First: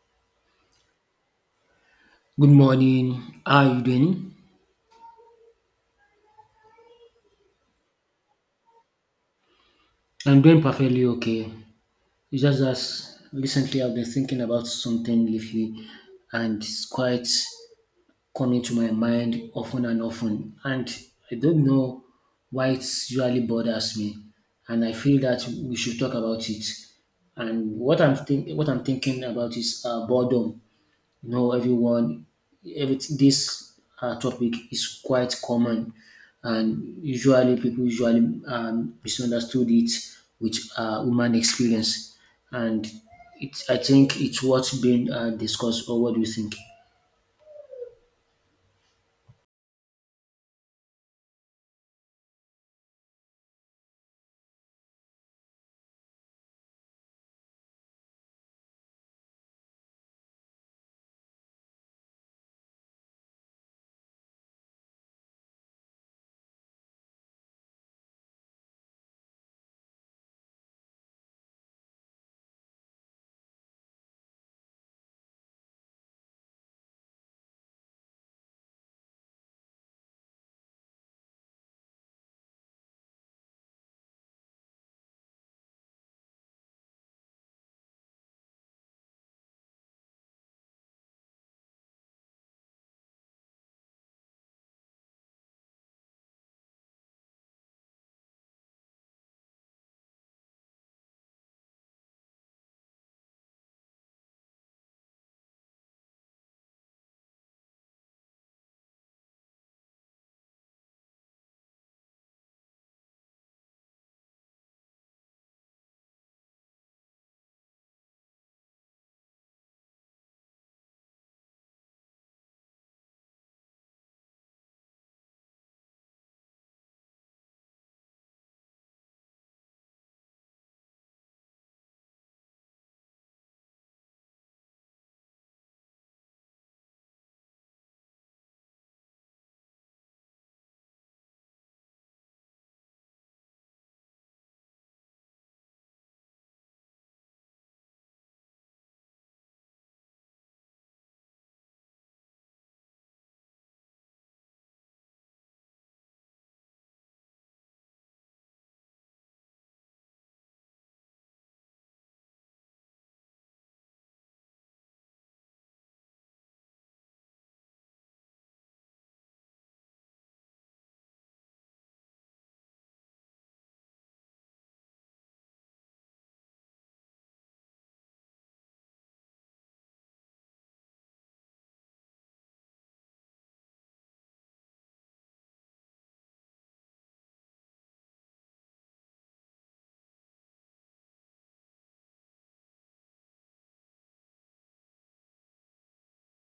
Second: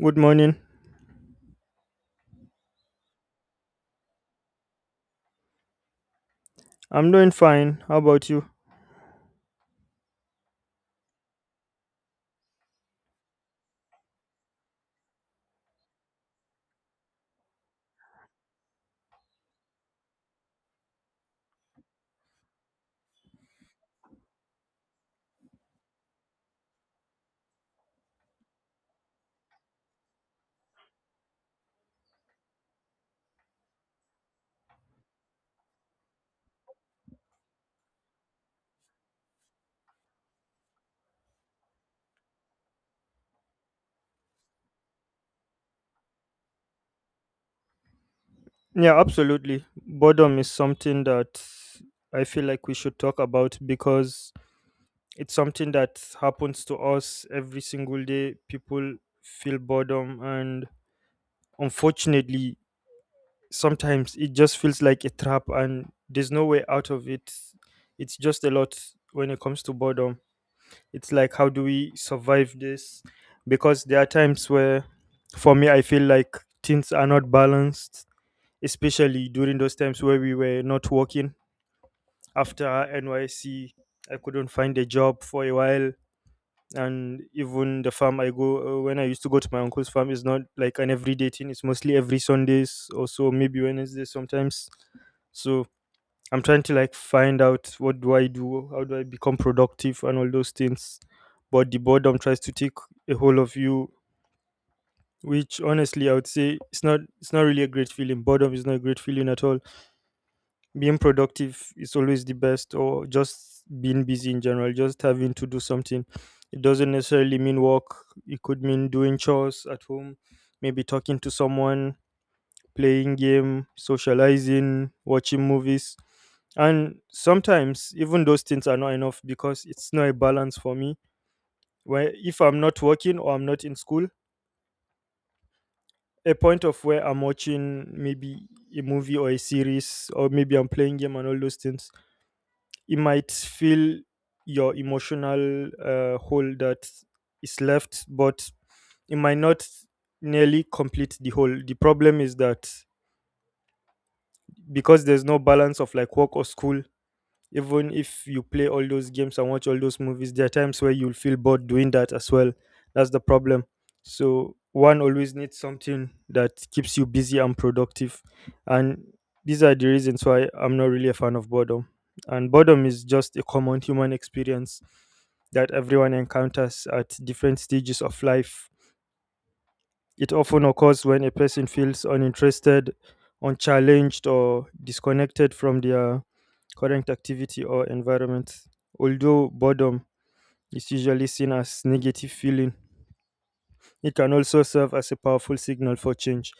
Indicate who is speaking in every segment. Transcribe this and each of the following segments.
Speaker 1: Good morning.
Speaker 2: Good morning. How are you doing?
Speaker 1: I'm doing fine. How about you?
Speaker 2: I'm doing perfectly okay. It's just that recently I've been thinking about something lately, and it's quite coming to my mind often and often. And I don't know why it usually bothers me. And I feel that we should talk about it. And what I'm thinking about is boredom. No, everyone, every, this topic is quite common, and usually people usually misunderstood it with human experience, and I think it's what's been discussed. Or what do you think?
Speaker 1: Yeah, absolutely. Boredom is something that I feel like we should talk about because it's something that happens to us every single day. People feel boredom, and unfortunately, sometimes it just feels like a trap and there's no way out of it. It's just a lot when it comes to boredom. It's like, how do we survive this? Because there are times where, for me, I feel like things are not balanced, especially during those times where we were not working. After NYC, I couldn't find a job for a while, and even the farm I go when I used to go to my uncle's farm is not like an everyday thing. It's mostly every Sundays or so, maybe Wednesday sometimes. So I'm trying to like find out, what do I do, how do I become productive, and all those things. But the boredom tries to take a hold of you, which honestly, I would say it's not, it's not really a great feeling. Boredom is not a great feeling at all. Being productive is always the best, or just being busy in general, just having to do something. It doesn't necessarily mean work. It could mean doing chores at home, maybe talking to someone, playing game, socializing, watching movies. And sometimes even those things are not enough, because it's not a balance for me, where if I'm not working or I'm not in school, a point of where I'm watching maybe a movie or a series, or maybe I'm playing game and all those things. It might fill your emotional hole that is left, but it might not nearly complete the whole. The problem is that because there's no balance of like work or school, even if you play all those games and watch all those movies, there are times where you'll feel bored doing that as well. That's the problem. So one always needs something that keeps you busy and productive. And these are the reasons why I'm not really a fan of boredom. And boredom is just a common human experience that everyone encounters at different stages of life. It often occurs when a person feels uninterested, unchallenged, or disconnected from their current activity or environment. Although boredom is usually seen as negative feeling, it can also serve as a powerful signal for change,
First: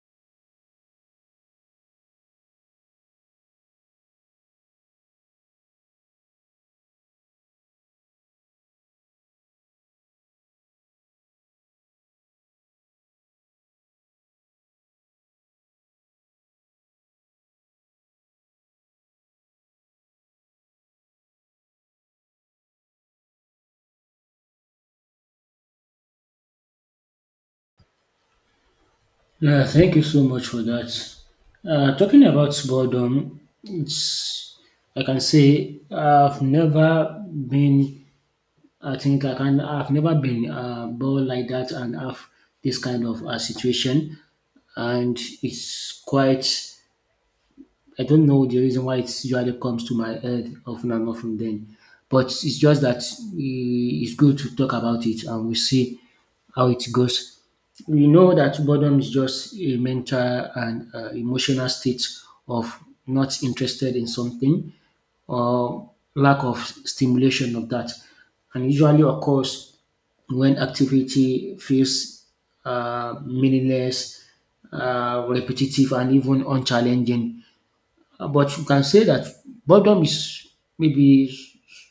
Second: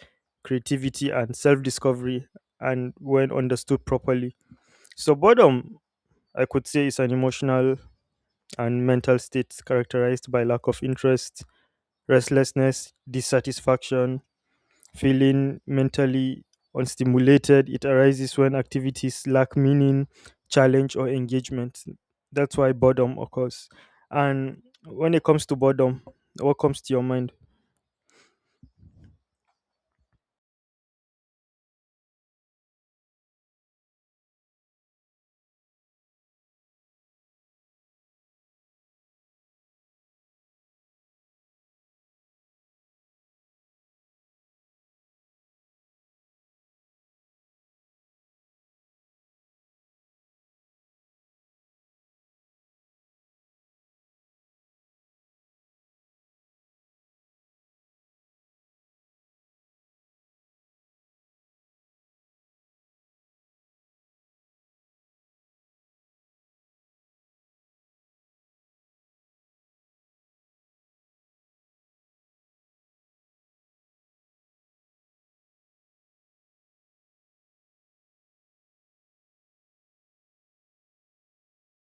Speaker 1: creativity, and self-discovery, and when understood properly. So boredom, I could say, is an emotional and mental state characterized by lack of interest, restlessness, dissatisfaction, feeling mentally unstimulated. It arises when activities lack meaning, challenge, or engagement. That's why boredom occurs. And when it comes to boredom, what comes to your mind?
Speaker 2: Yeah, thank you so much for that. Talking about boredom, it's I can say I've never been I think I can. I've never been born like that and have this kind of situation, and it's quite I don't know the reason why it usually comes to my head often and often then, but it's just that it's good to talk about it and we see how it goes. We know that boredom is just a mental and emotional state of not interested in something or lack of stimulation of that, and usually occurs when activity feels meaningless, repetitive, and even unchallenging. But you can say that boredom is maybe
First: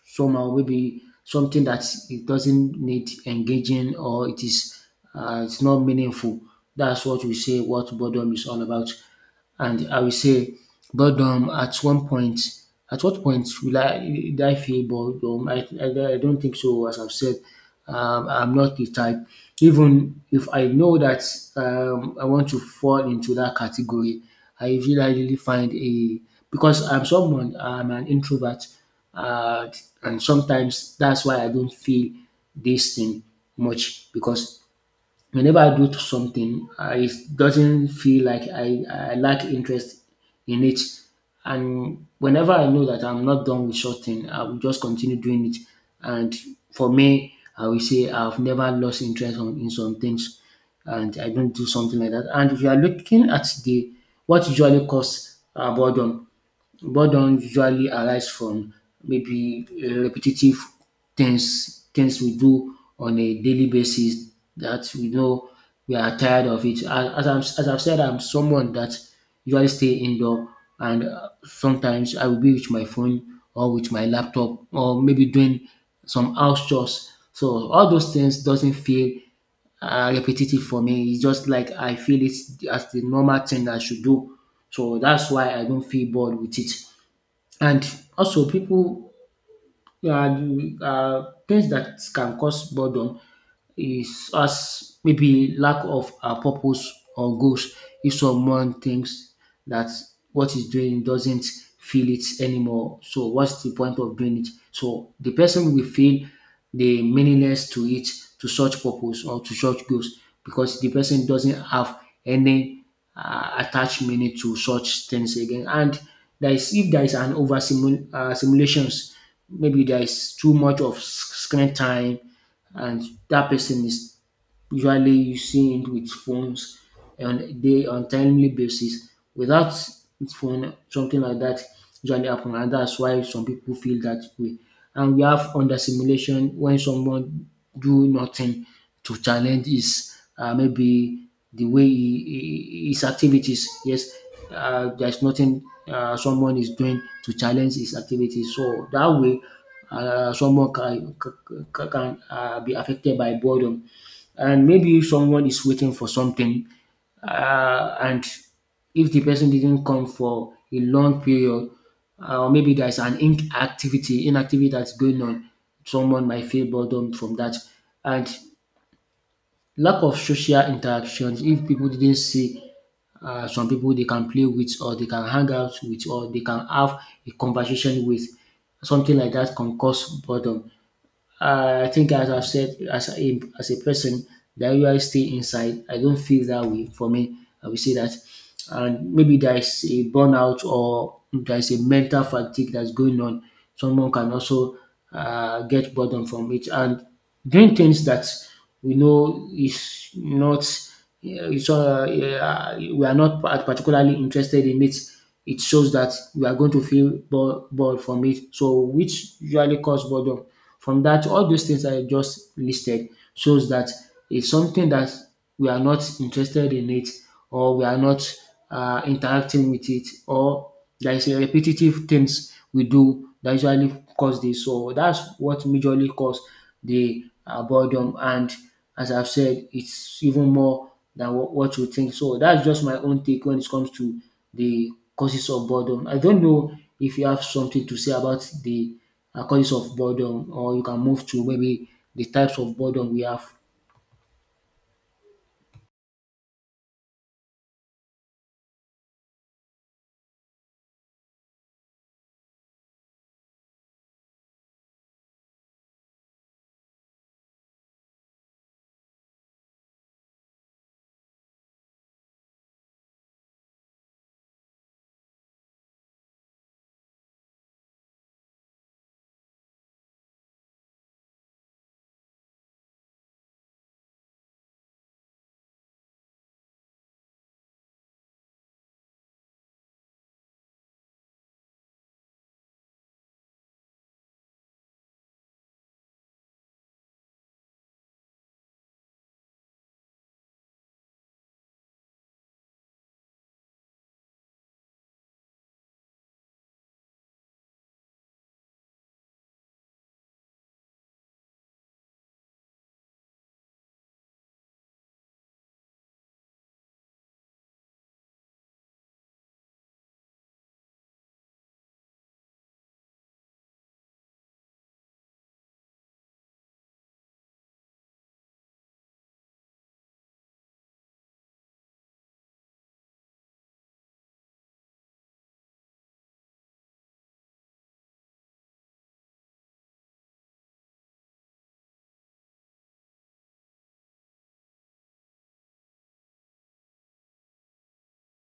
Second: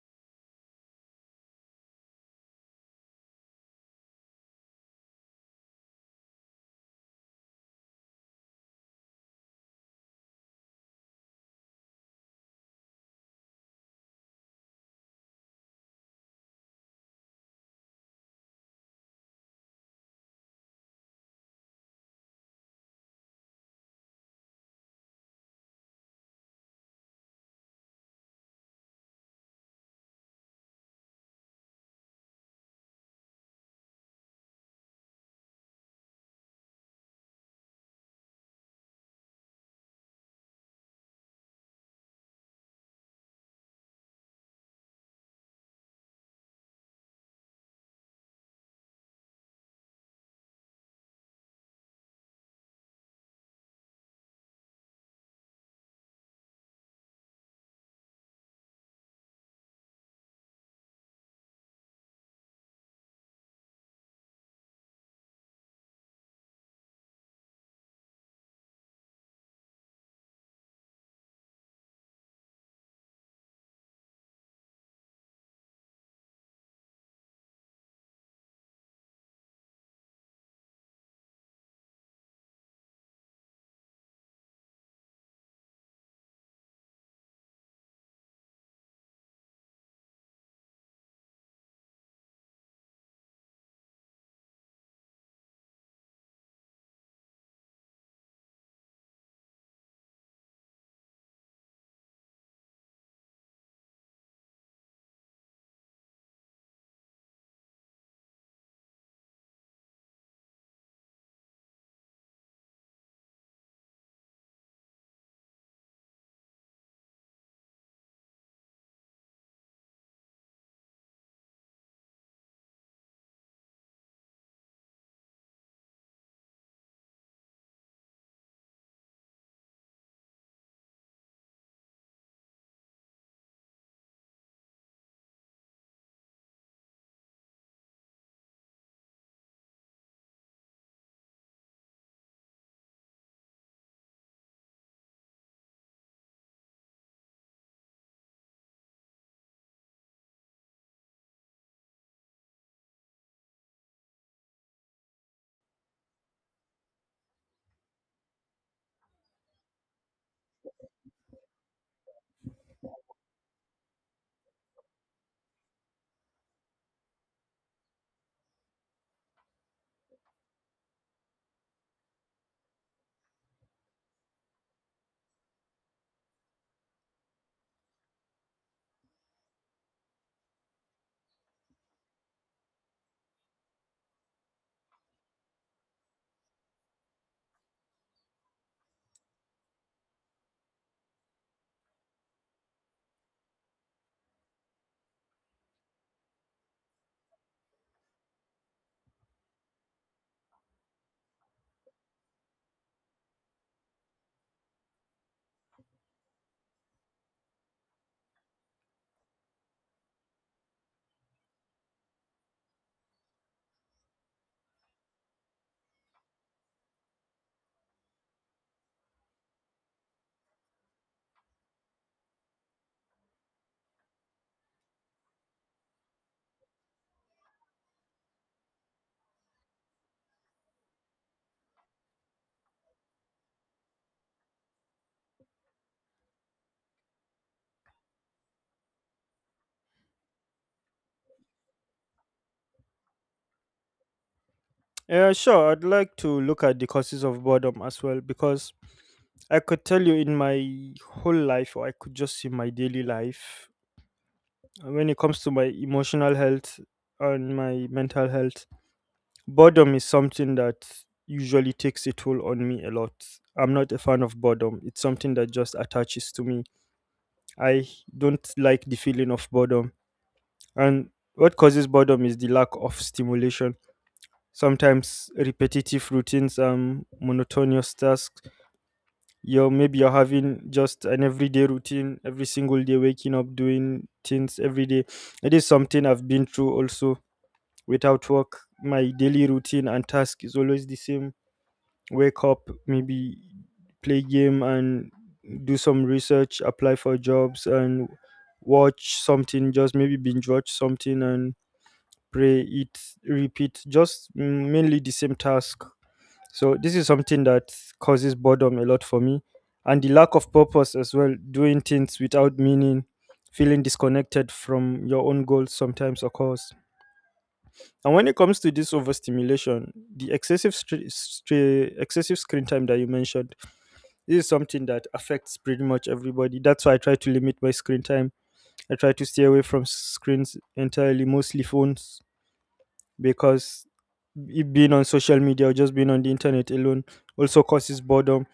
Speaker 2: somehow maybe something that it doesn't need engaging or it's not meaningful. That's what we say what boredom is all about. And I will say boredom at one point at what point will I did I feel bored? I don't think so. As I've said, I'm not the type. Even if I know that I want to fall into that category, I usually really find a because I'm an introvert, uh, and sometimes that's why I don't feel this thing much because whenever I do something, it doesn't feel like I lack interest in it. And whenever I know that I'm not done with something, I will just continue doing it. And for me, I will say I've never lost interest in some things, and I don't do something like that. And if you are looking at the what usually causes boredom, boredom usually arise from maybe repetitive things we do on a daily basis that we know we are tired of it. And as I've said, I'm someone that usually stay indoor and sometimes I will be with my phone or with my laptop or maybe doing some house chores. So all those things doesn't feel repetitive for me. It's just like I feel it's as the normal thing I should do. So that's why I don't feel bored with it. And also people uh, you- uh, things that can cause boredom is us maybe lack of a purpose or goals. If someone thinks that what he's doing doesn't feel it anymore, so what's the point of doing it, so the person will feel the meaningless to it, to such purpose or to such goals, because the person doesn't have any attached meaning to such things again. And there is if there is an over simulations, maybe there is too much of screen time, and that person is usually using it with phones on a day on timely basis. Without phone, something like that usually happen, and that's why some people feel that way. And we have under simulation when someone do nothing to challenge his maybe the way his activities. Yes, there's nothing someone is doing to challenge his activities. So that way, someone can be affected by boredom. And maybe someone is waiting for something and if the person didn't come for a long period or maybe there's an inactivity that's going on, someone might feel boredom from that. And lack of social interactions, if people didn't see some people they can play with or they can hang out with or they can have a conversation with, something like that can cause boredom. I think as I've said, as as a person, that you I stay inside, I don't feel that way. For me, I will say that, and maybe there is a burnout or there is a mental fatigue that's going on. Someone can also get burden from it, and doing things that we know is not, yeah, yeah, we are not part- particularly interested in it. It shows that we are going to feel bored from it, so which usually cause boredom. From that, all those things I just listed shows that it's something that we are not interested in it or we are not interacting with it, or there is a repetitive things we do that usually cause this. So that's what majorly cause the boredom. And as I've said, it's even more than what you think. So that's just my own take when it comes to the causes of boredom. I don't know if you have something to say about the causes of boredom, or you can move to maybe the types of boredom we have.
Speaker 1: Yeah, sure. I'd like to look at the causes of boredom as well, because I could tell you in my whole life, or I could just in my daily life, when it comes to my emotional health and my mental health, boredom is something that usually takes a toll on me a lot. I'm not a fan of boredom. It's something that just attaches to me. I don't like the feeling of boredom. And what causes boredom is the lack of stimulation. Sometimes repetitive routines, monotonous tasks. You're maybe you're having just an everyday routine every single day, waking up, doing things every day. It is something I've been through also without work. My daily routine and task is always the same: wake up, maybe play game, and do some research, apply for jobs, and watch something, just maybe binge watch something, and pray, eat, repeat, just mainly the same task. So this is something that causes boredom a lot for me, and the lack of purpose as well, doing things without meaning, feeling disconnected from your own goals sometimes occurs. And when it comes to this overstimulation, the excessive screen time that you mentioned, this is something that affects pretty much everybody. That's why I try to limit my screen time. I try to stay away from screens entirely, mostly phones, because it being on social media or just being on the internet alone also causes boredom.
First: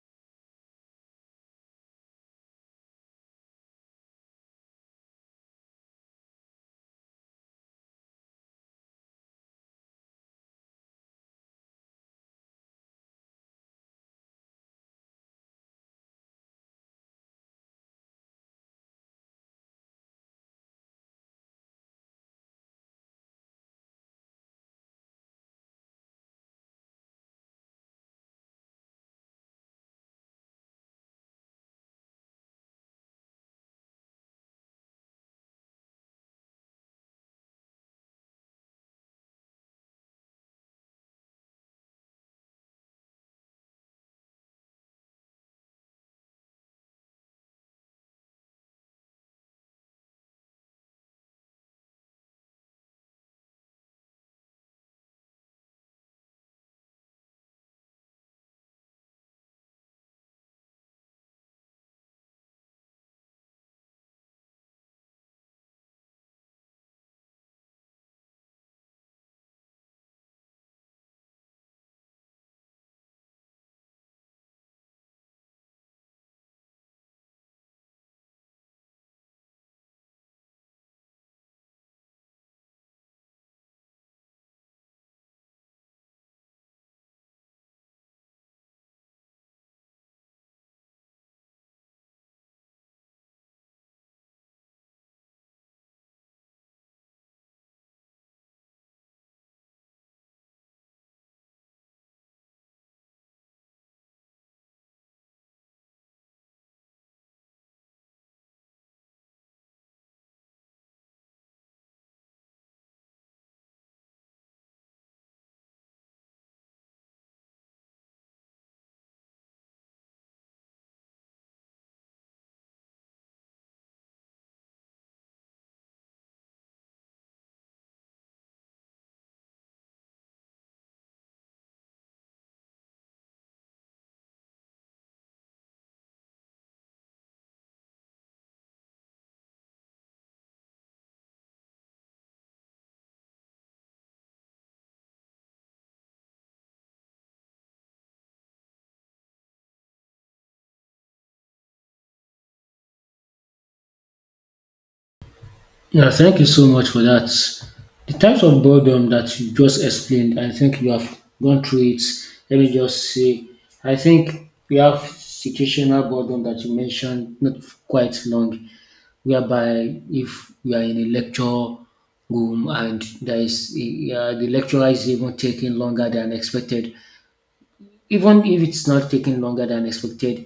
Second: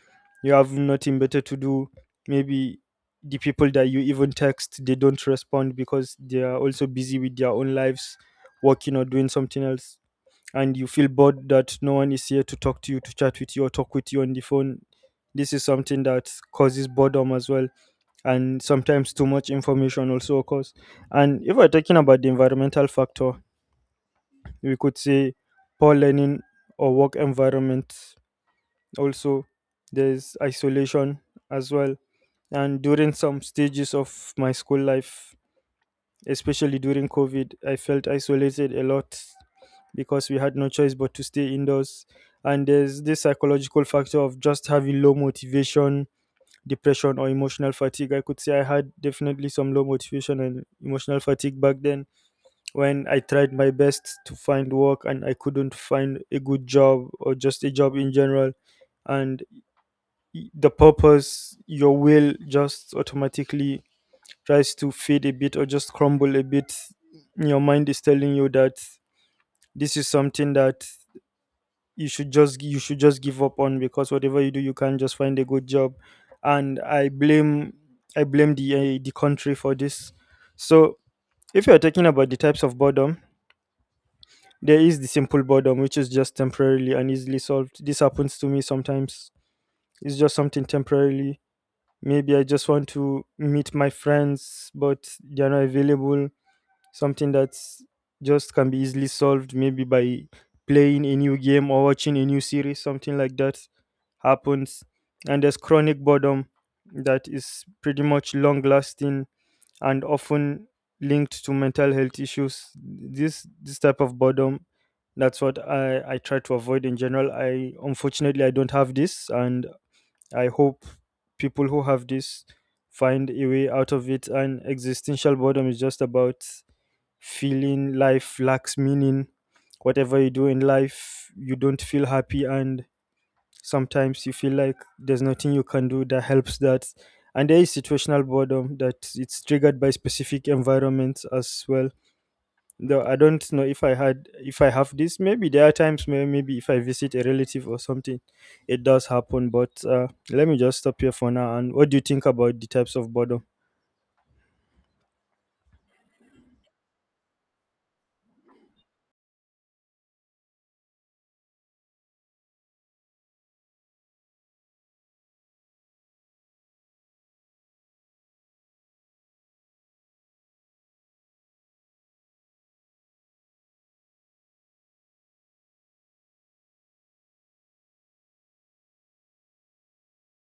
Speaker 1: You have nothing better to do. Maybe the people that you even text, they don't respond because they are also busy with their own lives, working or doing something else, and you feel bored that no one is here to talk to you, to chat with you, or talk with you on the phone. This is something that causes boredom as well, and sometimes too much information also occurs. And if we're talking about the environmental factor, we could say poor learning or work environment. Also, there's isolation as well. And during some stages of my school life, especially during COVID, I felt isolated a lot because we had no choice but to stay indoors. And there's this psychological factor of just having low motivation, depression, or emotional fatigue. I could say I had definitely some low motivation and emotional fatigue back then when I tried my best to find work and I couldn't find a good job or just a job in general. And the purpose, your will just automatically tries to fade a bit or just crumble a bit. Your mind is telling you that this is something that you should just give up on, because whatever you do, you can't just find a good job. And I blame I blame the country for this. So if you're talking about the types of boredom, there is the simple boredom, which is just temporarily and easily solved. This happens to me sometimes. It's just something temporarily, maybe I just want to meet my friends but they're not available, something that's just can be easily solved, maybe by playing a new game or watching a new series, something like that happens. And there's chronic boredom that is pretty much long lasting and often linked to mental health issues. This type of boredom, that's what I try to avoid in general. I, unfortunately, I don't have this, and I hope people who have this find a way out of it. And existential boredom is just about feeling life lacks meaning. Whatever you do in life, you don't feel happy, and sometimes you feel like there's nothing you can do that helps that. And there is situational boredom that it's triggered by specific environments as well. Though I don't know if I had, if I have this. Maybe there are times where maybe if I visit a relative or something, it does happen. But let me just stop here for now. And what do you think about the types of boredom?
Speaker 2: Yeah, thank you so much for that. The types of boredom that you just explained, I think you have gone through it. Let me just say, I think we have situational boredom that you mentioned not quite long, whereby if we are in a lecture room and there is the lecturer is even taking longer than expected, even if it's not taking longer than expected,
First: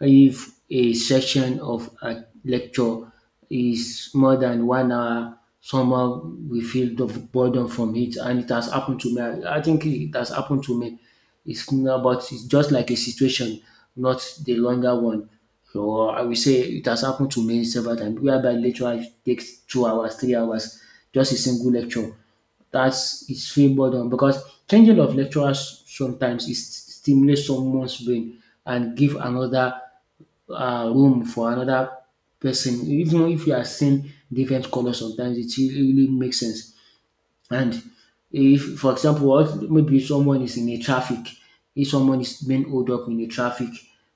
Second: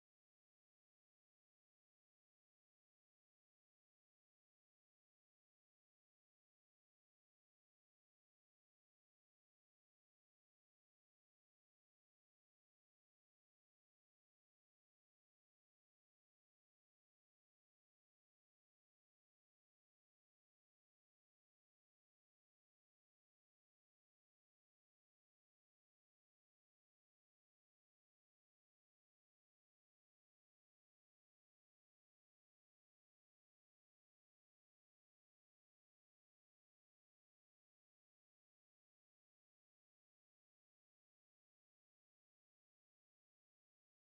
Speaker 2: if a section of a lecture is more than 1 hour, somehow we feel the burden from it, and it has happened to me. I think it has happened to me. It's not, but it's just like a situation, not the longer one. So I will say it has happened to me several times, whereby lecture takes 2 hours, 3 hours, just a single lecture. That's it's feel burden because changing of lecturers sometimes is stimulate someone's brain and give another room for another person. Even if you are seeing different colors, sometimes it really really makes sense. And if, for example, what maybe someone is in a traffic, if someone is being held up in a traffic,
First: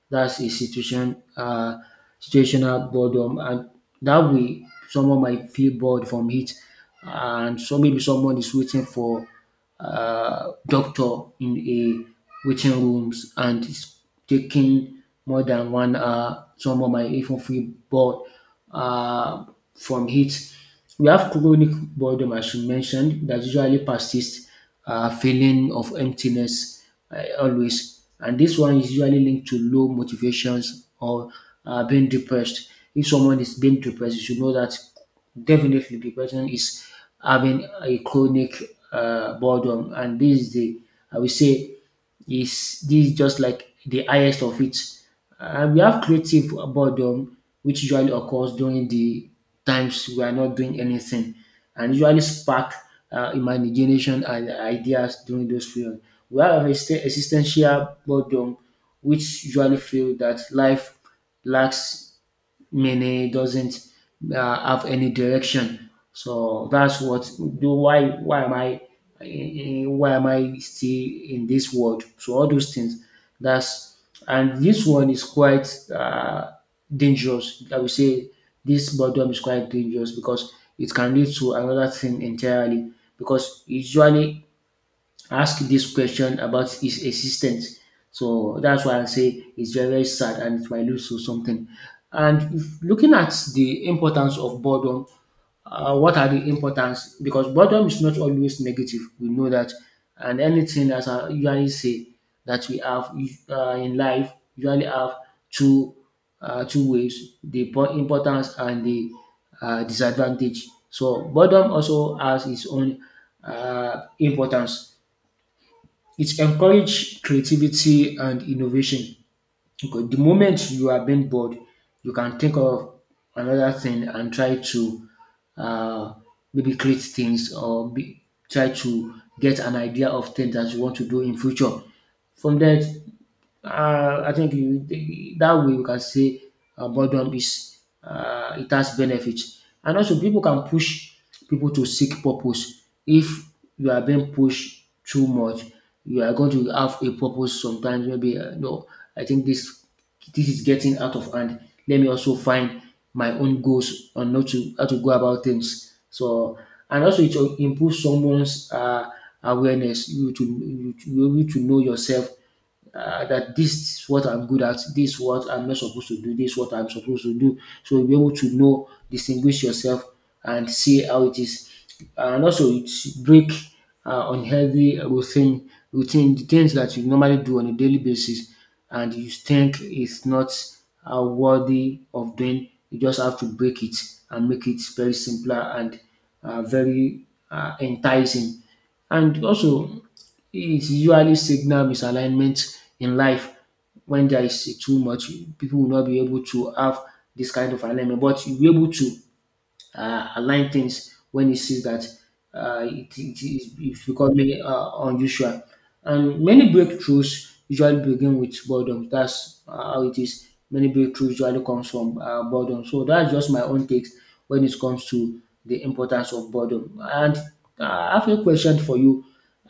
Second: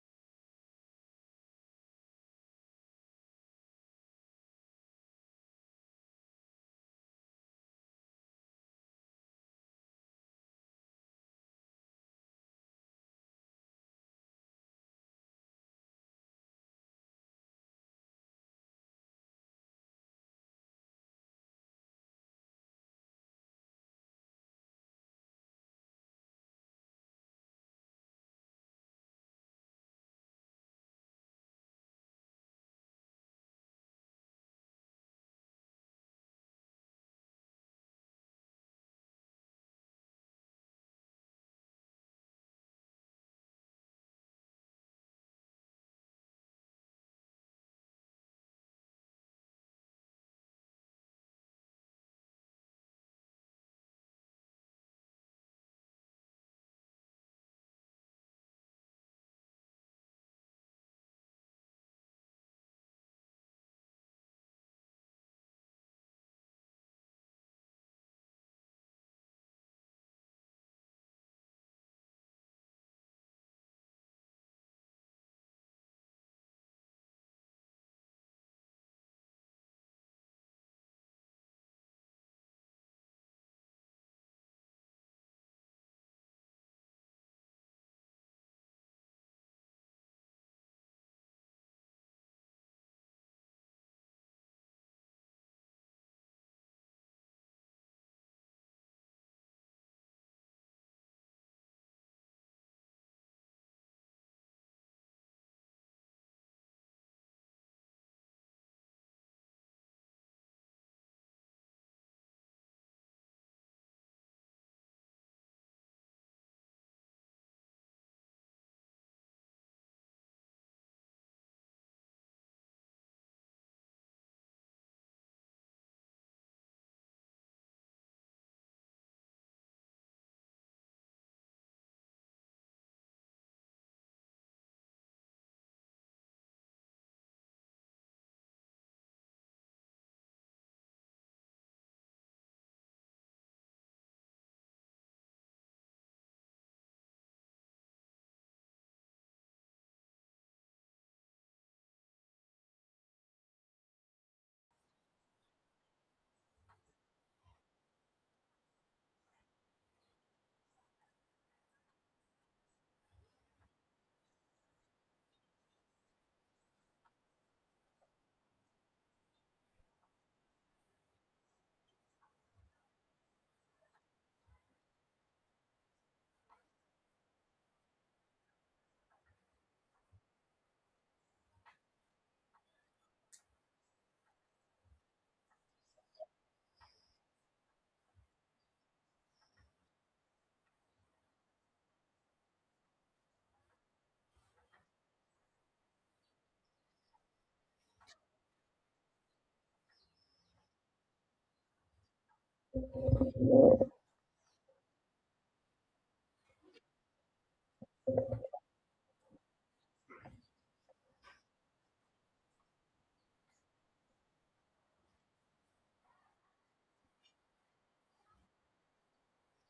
Speaker 2: that's a situational boredom, and that way someone might feel bored from it. And so maybe someone is waiting for doctor in a waiting rooms and it's taking more than 1 hour. Some of my even feel bored uh, from it. We have chronic boredom, as you mentioned, that usually persists, feeling of emptiness always. And this one is usually linked to low motivations or being depressed. If someone is being depressed, you should know that definitely, the person is having a chronic boredom, and this is the I will say is this is just like the highest of it. We have creative boredom, which usually occurs during the times we are not doing anything, and usually spark imagination and ideas during those periods. We have existential boredom, which usually feel that life lacks meaning doesn't have any direction. So that's what do why am I why am I still in this world? So all those things. That's and this one is quite uh, dangerous. I would say this boredom is quite dangerous because it can lead to another thing entirely. Because usually ask this question about his existence. So that's why I say it's very, very sad and it might lead to something. And looking at the importance of boredom, what are the importance? Because boredom is not always negative. We know that. And anything, as I usually say, that we have in life, usually have two two ways: the importance and the disadvantage. So boredom also has its own importance. It encourages creativity and innovation because the moment you are being bored, you can think of another thing and try to uh, maybe create things or be, try to get an idea of things that you want to do in future. From that, I think you, that way we can say boredom is it has benefits, and also people can push people to seek purpose. If you are being pushed too much, you are going to have a purpose sometimes. Maybe no, I think this is getting out of hand. Let me also find my own goals on not to how to go about things. So and also it will improve someone's awareness. You to you to be to know yourself that this is what I'm good at, this is what I'm not supposed to do, this is what I'm supposed to do. So you'll be able to know, distinguish yourself, and see how it is. And also, it break unhealthy routine, the things that you normally do on a daily basis, and you think it's not worthy of doing. You just have to break it and make it very simpler and very enticing. And also, it usually signal misalignment in life. When there is too much, people will not be able to have this kind of alignment, but you'll be able to align things when he sees that it's becoming unusual. And many breakthroughs usually begin with boredom. That's how it is. Many breakthroughs usually comes from boredom. So that's just my own takes when it comes to the importance of boredom. And I have a question for you.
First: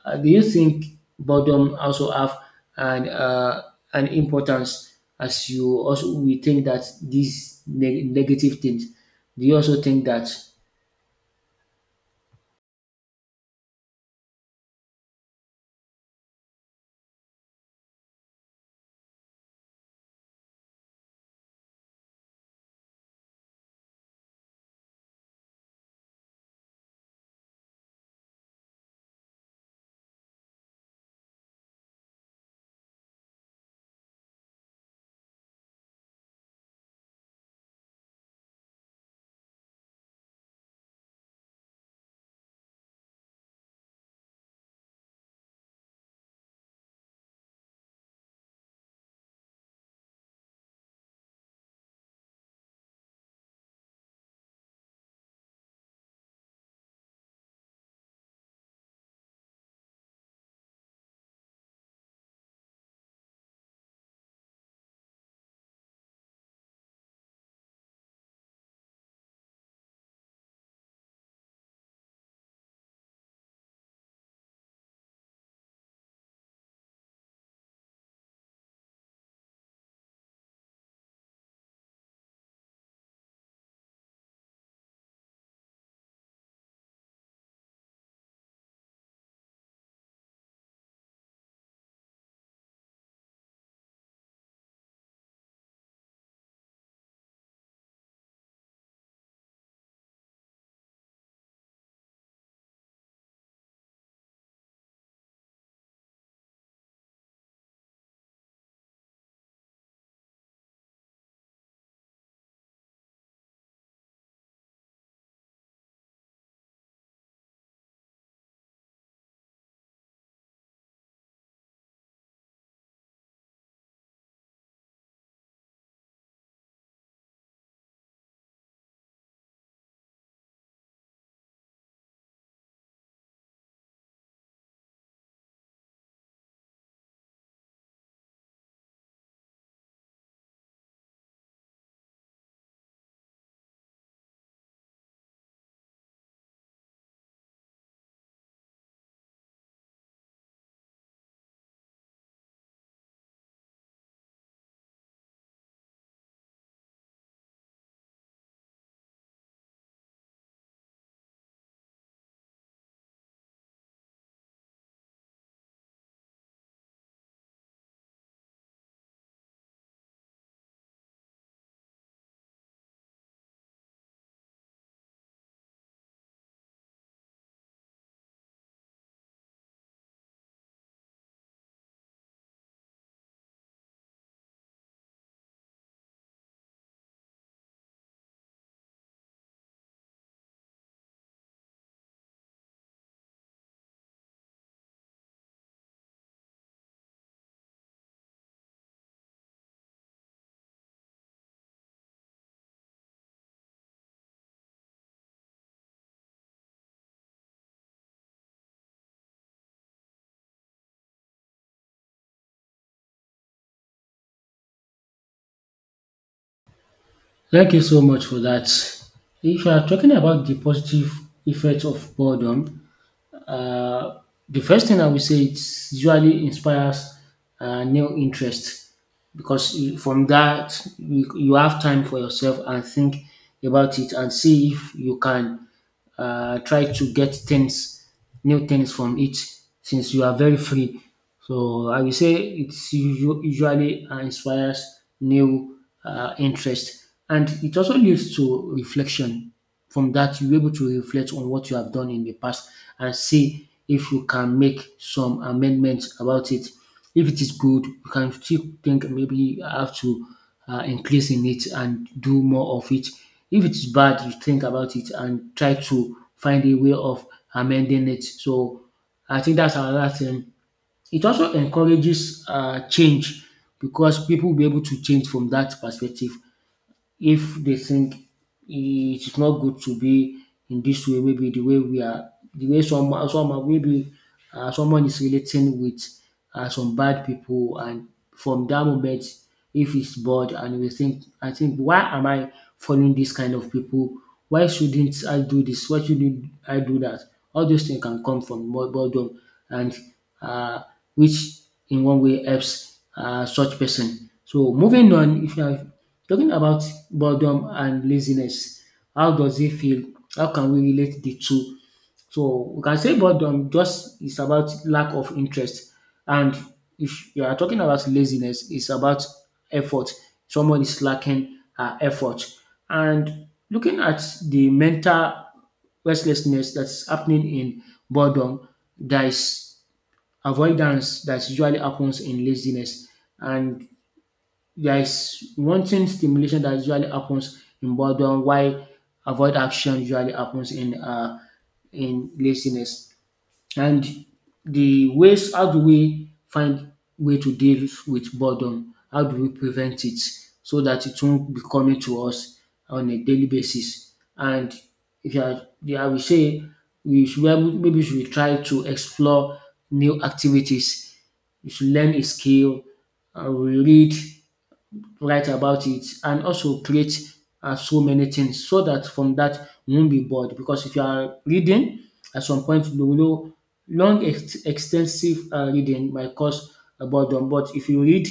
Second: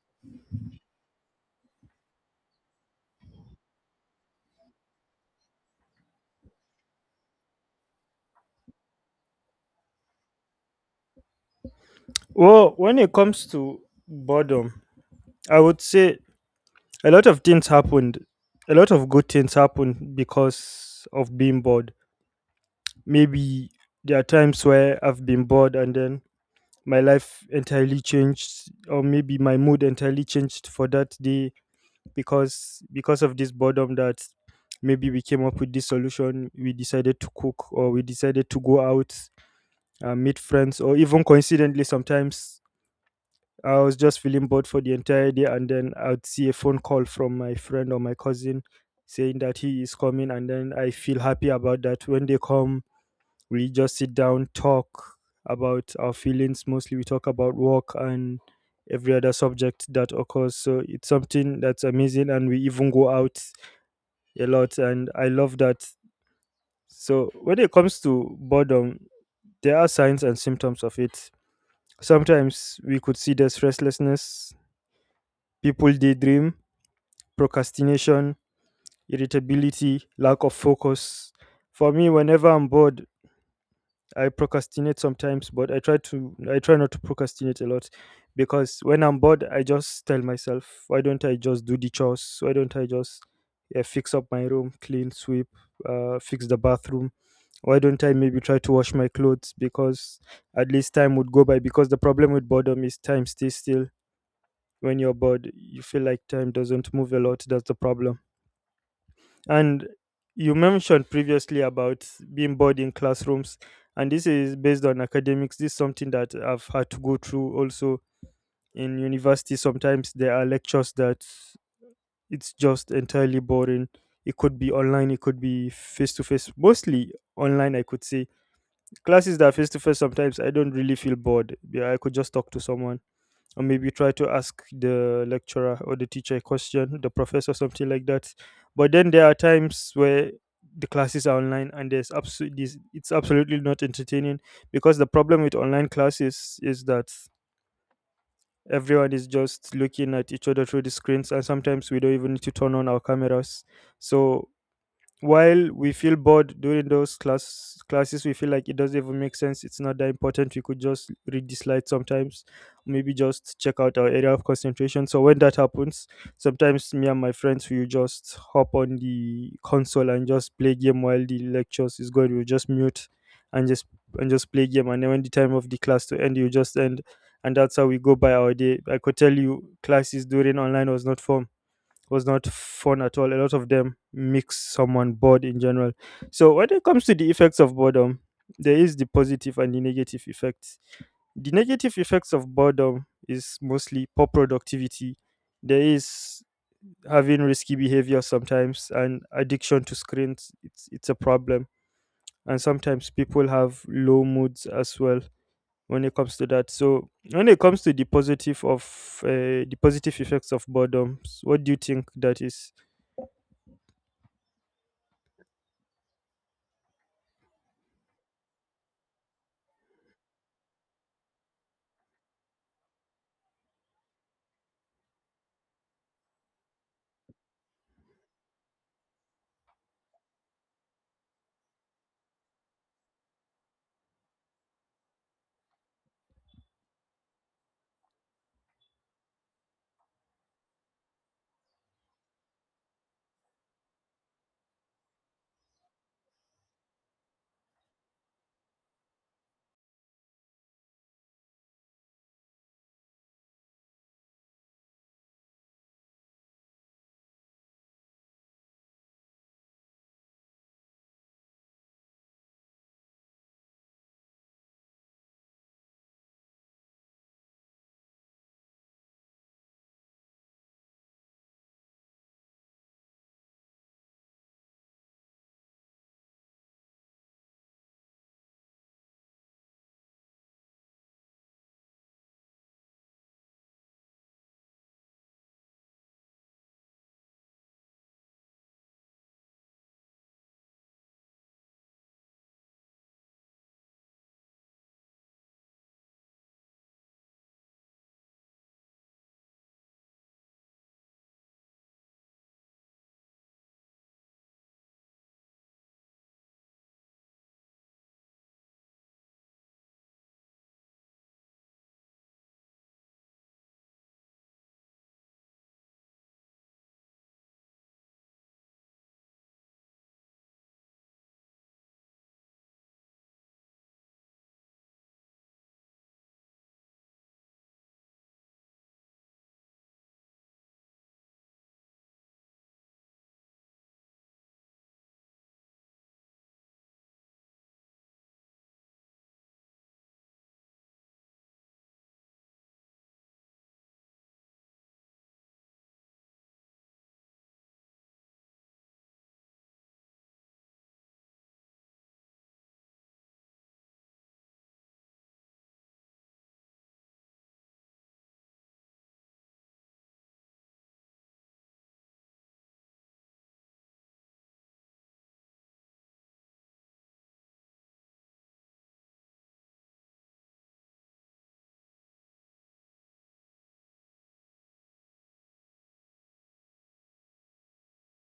Speaker 2: Do you think boredom also have an uh, an importance as you also we think that these negative things, do you also think that?
Speaker 1: Well, when it comes to boredom, I would say a lot of things happened. A lot of good things happened because of being bored. Maybe there are times where I've been bored, and then my life entirely changed, or maybe my mood entirely changed for that day, because of this boredom, that maybe we came up with this solution, we decided to cook or we decided to go out, meet friends, or even coincidentally sometimes I was just feeling bored for the entire day, and then I'd see a phone call from my friend or my cousin saying that he is coming, and then I feel happy about that. When they come, we just sit down, talk about our feelings. Mostly, we talk about work and every other subject that occurs. So it's something that's amazing, and we even go out a lot, and I love that. So when it comes to boredom, there are signs and symptoms of it. Sometimes we could see there's restlessness, people daydream, procrastination, irritability, lack of focus. For me, whenever I'm bored, I procrastinate sometimes, but I try not to procrastinate a lot, because when I'm bored, I just tell myself, why don't I just do the chores? Why don't I just fix up my room, clean, sweep, fix the bathroom? Why don't I maybe try to wash my clothes? Because at least time would go by. Because the problem with boredom is time stays still. When you're bored, you feel like time doesn't move a lot. That's the problem. And you mentioned previously about being bored in classrooms, and this is based on academics. This is something that I've had to go through also in university. Sometimes there are lectures that it's just entirely boring. It could be online, it could be face to face, mostly online, I could say. Classes that are face to face, sometimes I don't really feel bored. Yeah, I could just talk to someone or maybe try to ask the lecturer or the teacher a question, the professor, something like that. But then there are times where the classes are online and there's absolutely it's absolutely not entertaining, because the problem with online classes is that everyone is just looking at each other through the screens, and sometimes we don't even need to turn on our cameras. So while we feel bored during those classes, we feel like it doesn't even make sense, it's not that important. We could just read the slides sometimes, maybe just check out our area of concentration. So when that happens, sometimes me and my friends we just hop on the console and just play game while the lectures is going. We just mute and just and just play game, and then when the time of the class to end, you just end. And that's how we go by our day. I could tell you, classes during online was not fun at all. A lot of them makes someone bored in general. So when it comes to the effects of boredom, there is the positive and the negative effects. The negative effects of boredom is mostly poor productivity. There is having risky behavior sometimes, and addiction to screens. It's a problem, and sometimes people have low moods as well when it comes to that. So when it comes to the positive of uh, the positive effects of boredom, what do you think that is?
Speaker 2: Thank you so much for that. If you are talking about the positive effects of boredom, Uh, the first thing I would say it's usually inspires new interest because you have time for yourself and think about it and see if you can try to get things, new things from it since you are very free. So I will say it's usually inspires new interest, and it also leads to reflection. From that, you are able to reflect on what you have done in the past and see if you can make some amendments about it. If it is good, you can still think maybe I have to increase in it and do more of it. If it's bad, you think about it and try to find a way of amending it. So I think that's another thing. It also encourages change because people will be able to change from that perspective if they think it's not good to be in this way, maybe the way we are, the way someone is relating with some bad people, and from that moment, if he's bored and we think, I think, why am I following this kind of people? Why shouldn't I do this? Why shouldn't I do that? All those things can come from boredom, and uh, which in one way helps such person. So moving on, if you have. Talking about boredom and laziness, how does it feel? How can we relate the two? So we can say boredom just is about lack of interest, and if you are talking about laziness, it's about effort. Someone is lacking effort, and looking at the mental restlessness that's happening in boredom, there is avoidance that usually happens in laziness, and there is wanting stimulation that usually happens in boredom while avoid action usually happens in laziness. And the ways, how do we find way to deal with boredom? How do we prevent it so that it won't be coming to us on a daily basis? And if you are, yeah, I would say we should be able- maybe we should try to explore new activities. You should learn a skill, read, write about it, and also create so many things so that from that we won't be bored. Because if you are reading, at some point you will know long extensive reading might cause a boredom, but if you read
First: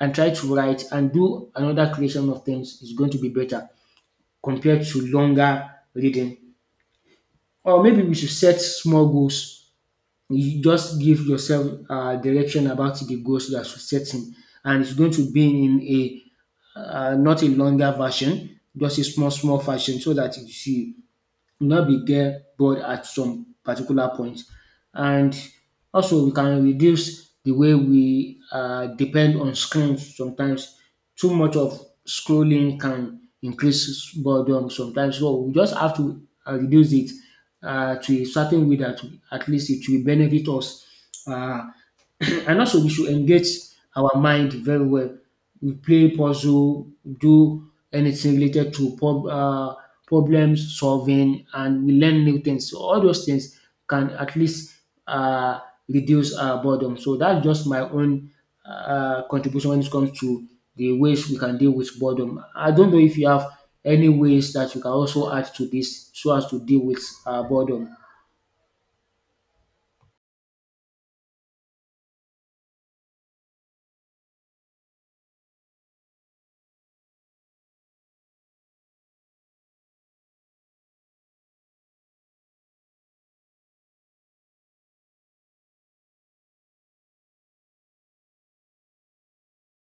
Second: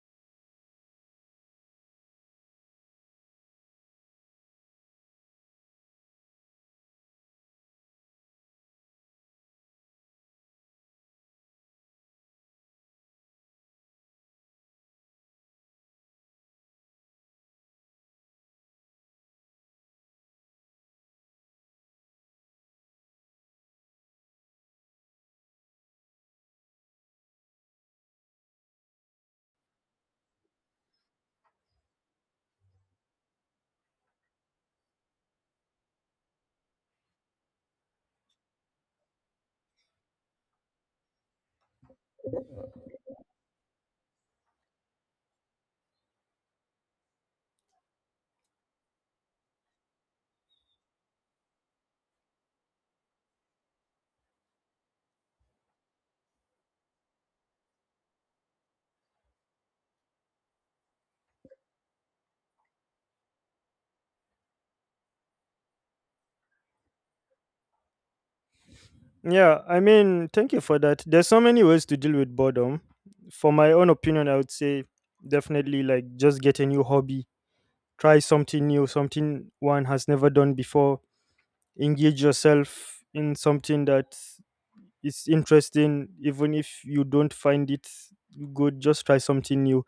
Speaker 2: and try to write and do another creation of things, it's going to be better compared to longer reading. Or maybe we should set small goals. You just give yourself direction about the goals that you're setting, and it's going to be in a not a longer version, just a small, small version so that she will not be get bored at some particular point. And also, we can reduce the way we depend on screens sometimes. Too much of scrolling can increase boredom sometimes. So we just have to reduce it to a certain way that at least it will benefit us. Uh, and also we should engage our mind very well. We play puzzle, do anything related to problem solving, and we learn new things. So all those things can at least uh, reduce our boredom. So that's just my own contribution when it comes to the ways we can deal with boredom. I don't know if you have any ways that you can also add to this so as to deal with boredom.
Speaker 1: Yeah, I mean, thank you for that. There's so many ways to deal with boredom. For my own opinion, I would say definitely like just get a new hobby, try something new, something one has never done before, engage yourself in something that is interesting. Even if you don't find it good, just try something new,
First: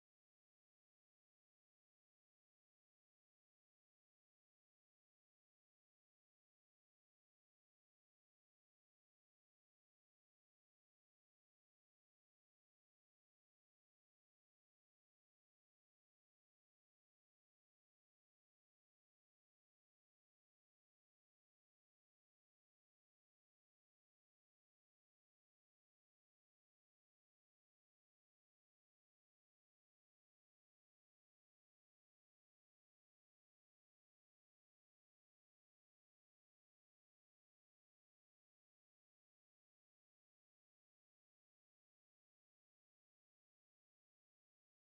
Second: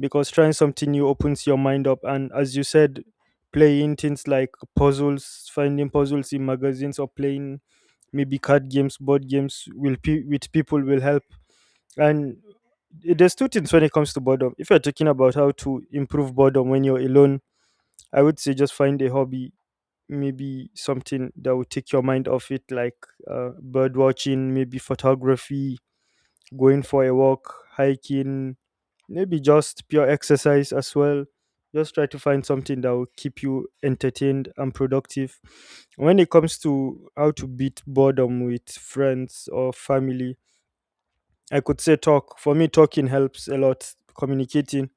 Speaker 1: because trying something new opens your mind up. And as you said, playing things like puzzles, finding puzzles in magazines, or playing maybe card games, board games with people will help. And there's two things when it comes to boredom. If you're talking about how to improve boredom when you're alone, I would say just find a hobby, maybe something that would take your mind off it, like bird watching, maybe photography, going for a walk, hiking, maybe just pure exercise as well. Just try to find something that will keep you entertained and productive. When it comes to how to beat boredom with friends or family, I could say talk. For me, talking helps a lot. Communicating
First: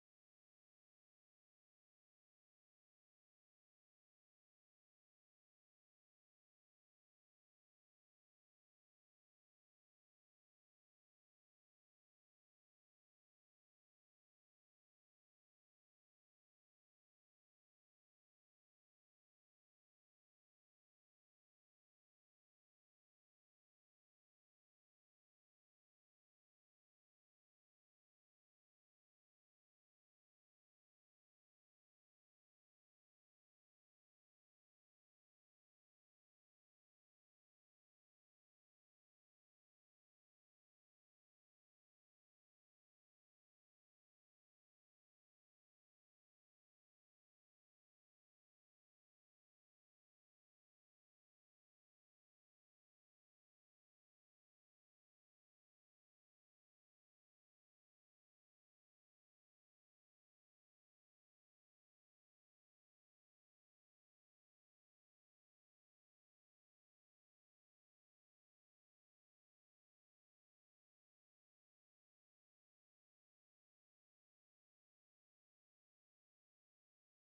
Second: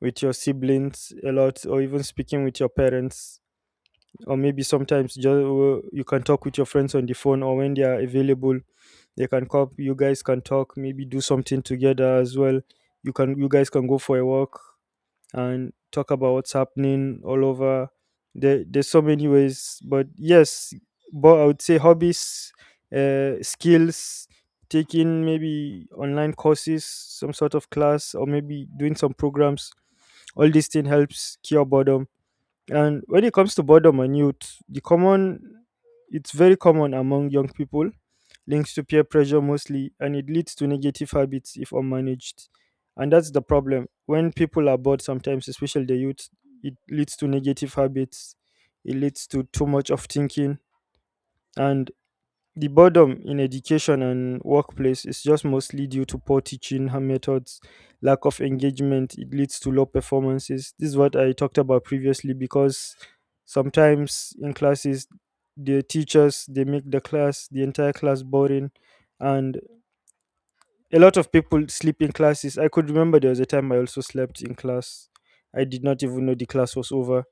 Speaker 1: with your siblings a lot, or even speaking with your parents, or maybe sometimes just oh, you can talk with your friends on the phone, or when they are available, they can call. You guys can talk. Maybe do something together as well. You guys can go for a walk and talk about what's happening all over. There's so many ways, but yes, but I would say hobbies, skills, taking maybe online courses, some sort of class, or maybe doing some programs. All these things helps cure boredom. And when it comes to boredom and youth, the common it's very common among young people, links to peer pressure mostly, and it leads to negative habits if unmanaged. And that's the problem. When people are bored sometimes, especially the youth, it leads to negative habits. It leads to too much of thinking. And the boredom in education and workplace is just mostly due to poor teaching methods, lack of engagement. It leads to low performances. This is what I talked about previously because sometimes in classes, they make the class, the entire class boring, and a lot of people sleep in classes. I could remember there was a time I also slept in class. I did not even know the class was over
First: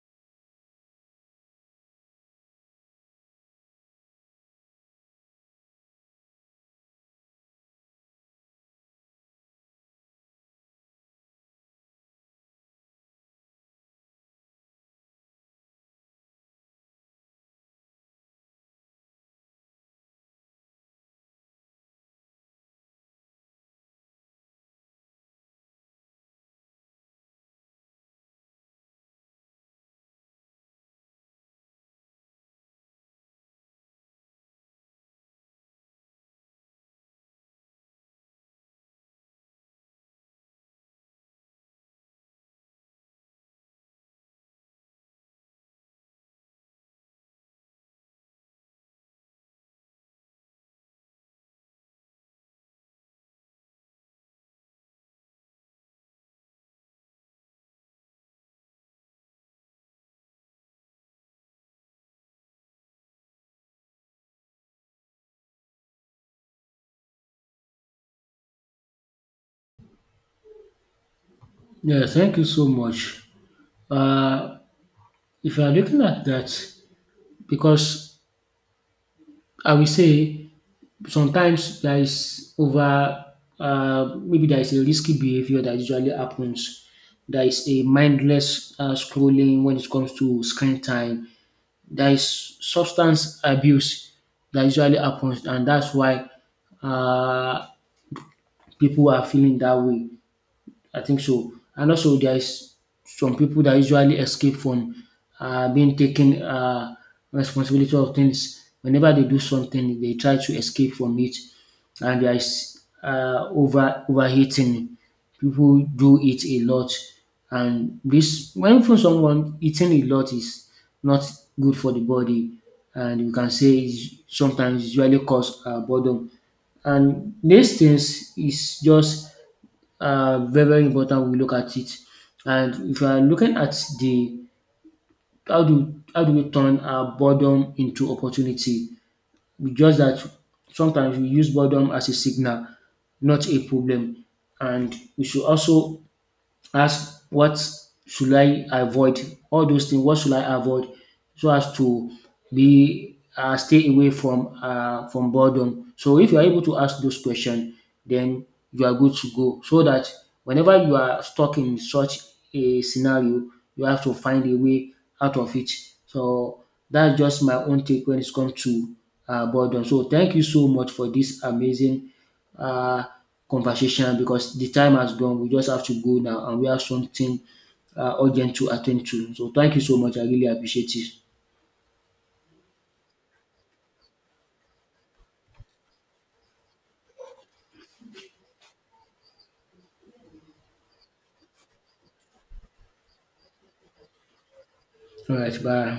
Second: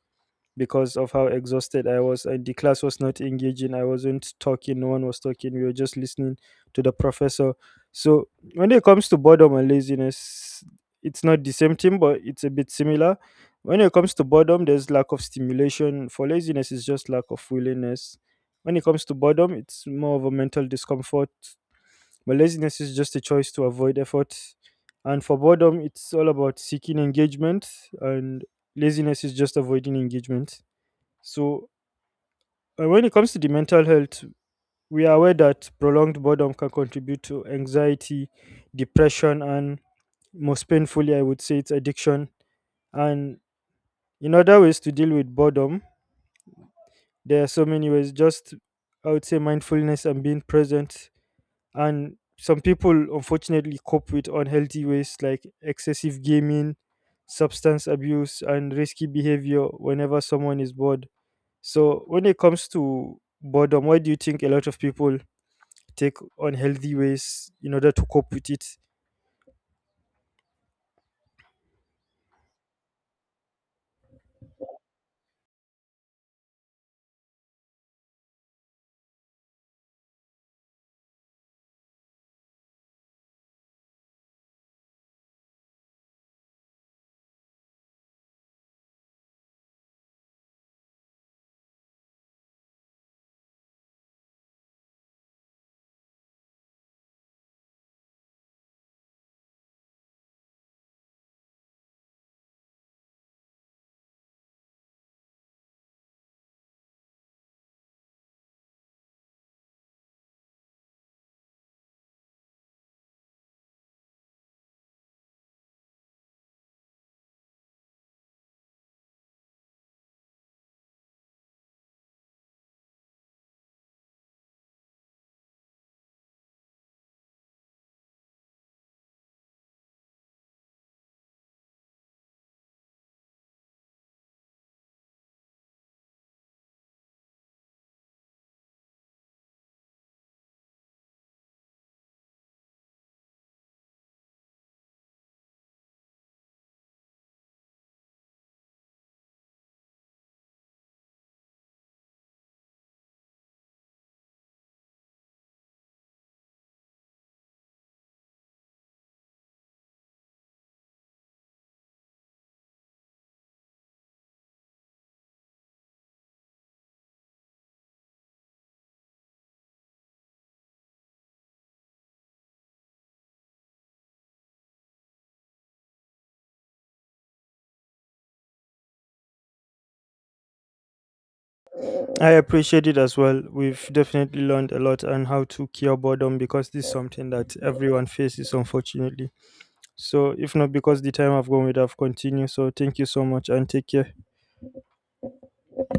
Speaker 1: because of how exhausted I was. And the class was not engaging. I wasn't talking. No one was talking. We were just listening to the professor. So when it comes to boredom and laziness, it's not the same thing, but it's a bit similar. When it comes to boredom, there's lack of stimulation. For laziness, it's just lack of willingness. When it comes to boredom, it's more of a mental discomfort. But laziness is just a choice to avoid effort. And for boredom, it's all about seeking engagement, and laziness is just avoiding engagement. So, when it comes to the mental health, we are aware that prolonged boredom can contribute to anxiety, depression, and most painfully, I would say it's addiction. And in other ways to deal with boredom, there are so many ways. Just, I would say, mindfulness and being present. And some people unfortunately cope with unhealthy ways like excessive gaming, substance abuse, and risky behavior whenever someone is bored. So when it comes to boredom, why do you think a lot of people take unhealthy ways in order to cope with it?
Speaker 2: Yeah, thank you so much. Uh, if you are looking at that, because I will say sometimes there is over, maybe there is a risky behavior that usually happens. There is a mindless scrolling when it comes to screen time. There is substance abuse that usually happens, and that's why uh, people are feeling that way. I think so. And also there is some people that usually escape from being taken responsibility of things. Whenever they do something, they try to escape from it. And there is overeating. People do eat a lot, and this when from someone eating a lot is not good for the body, and you can say it's sometimes usually cause boredom. And these things is just very very important we look at it. And if you are looking at the how do we turn our boredom into opportunity? We just that sometimes we use boredom as a signal, not a problem. And we should also ask what should I avoid, all those things, what should I avoid so as to be stay away from boredom. So if you are able to ask those questions, then you are good to go. So that whenever you are stuck in such a scenario, you have to find a way out of it. So that's just my own take when it comes to boredom. So thank you so much for this amazing uh, conversation, because the time has gone. We just have to go now, and we have something urgent to attend to. So thank you so much. I really appreciate it.
Speaker 1: I appreciate it as well. We've definitely learned a lot on how to cure boredom because this is something that everyone faces, unfortunately. So, if not because the time I've gone with, I've continued. So, thank you so much and take care.
Speaker 2: All right, bye.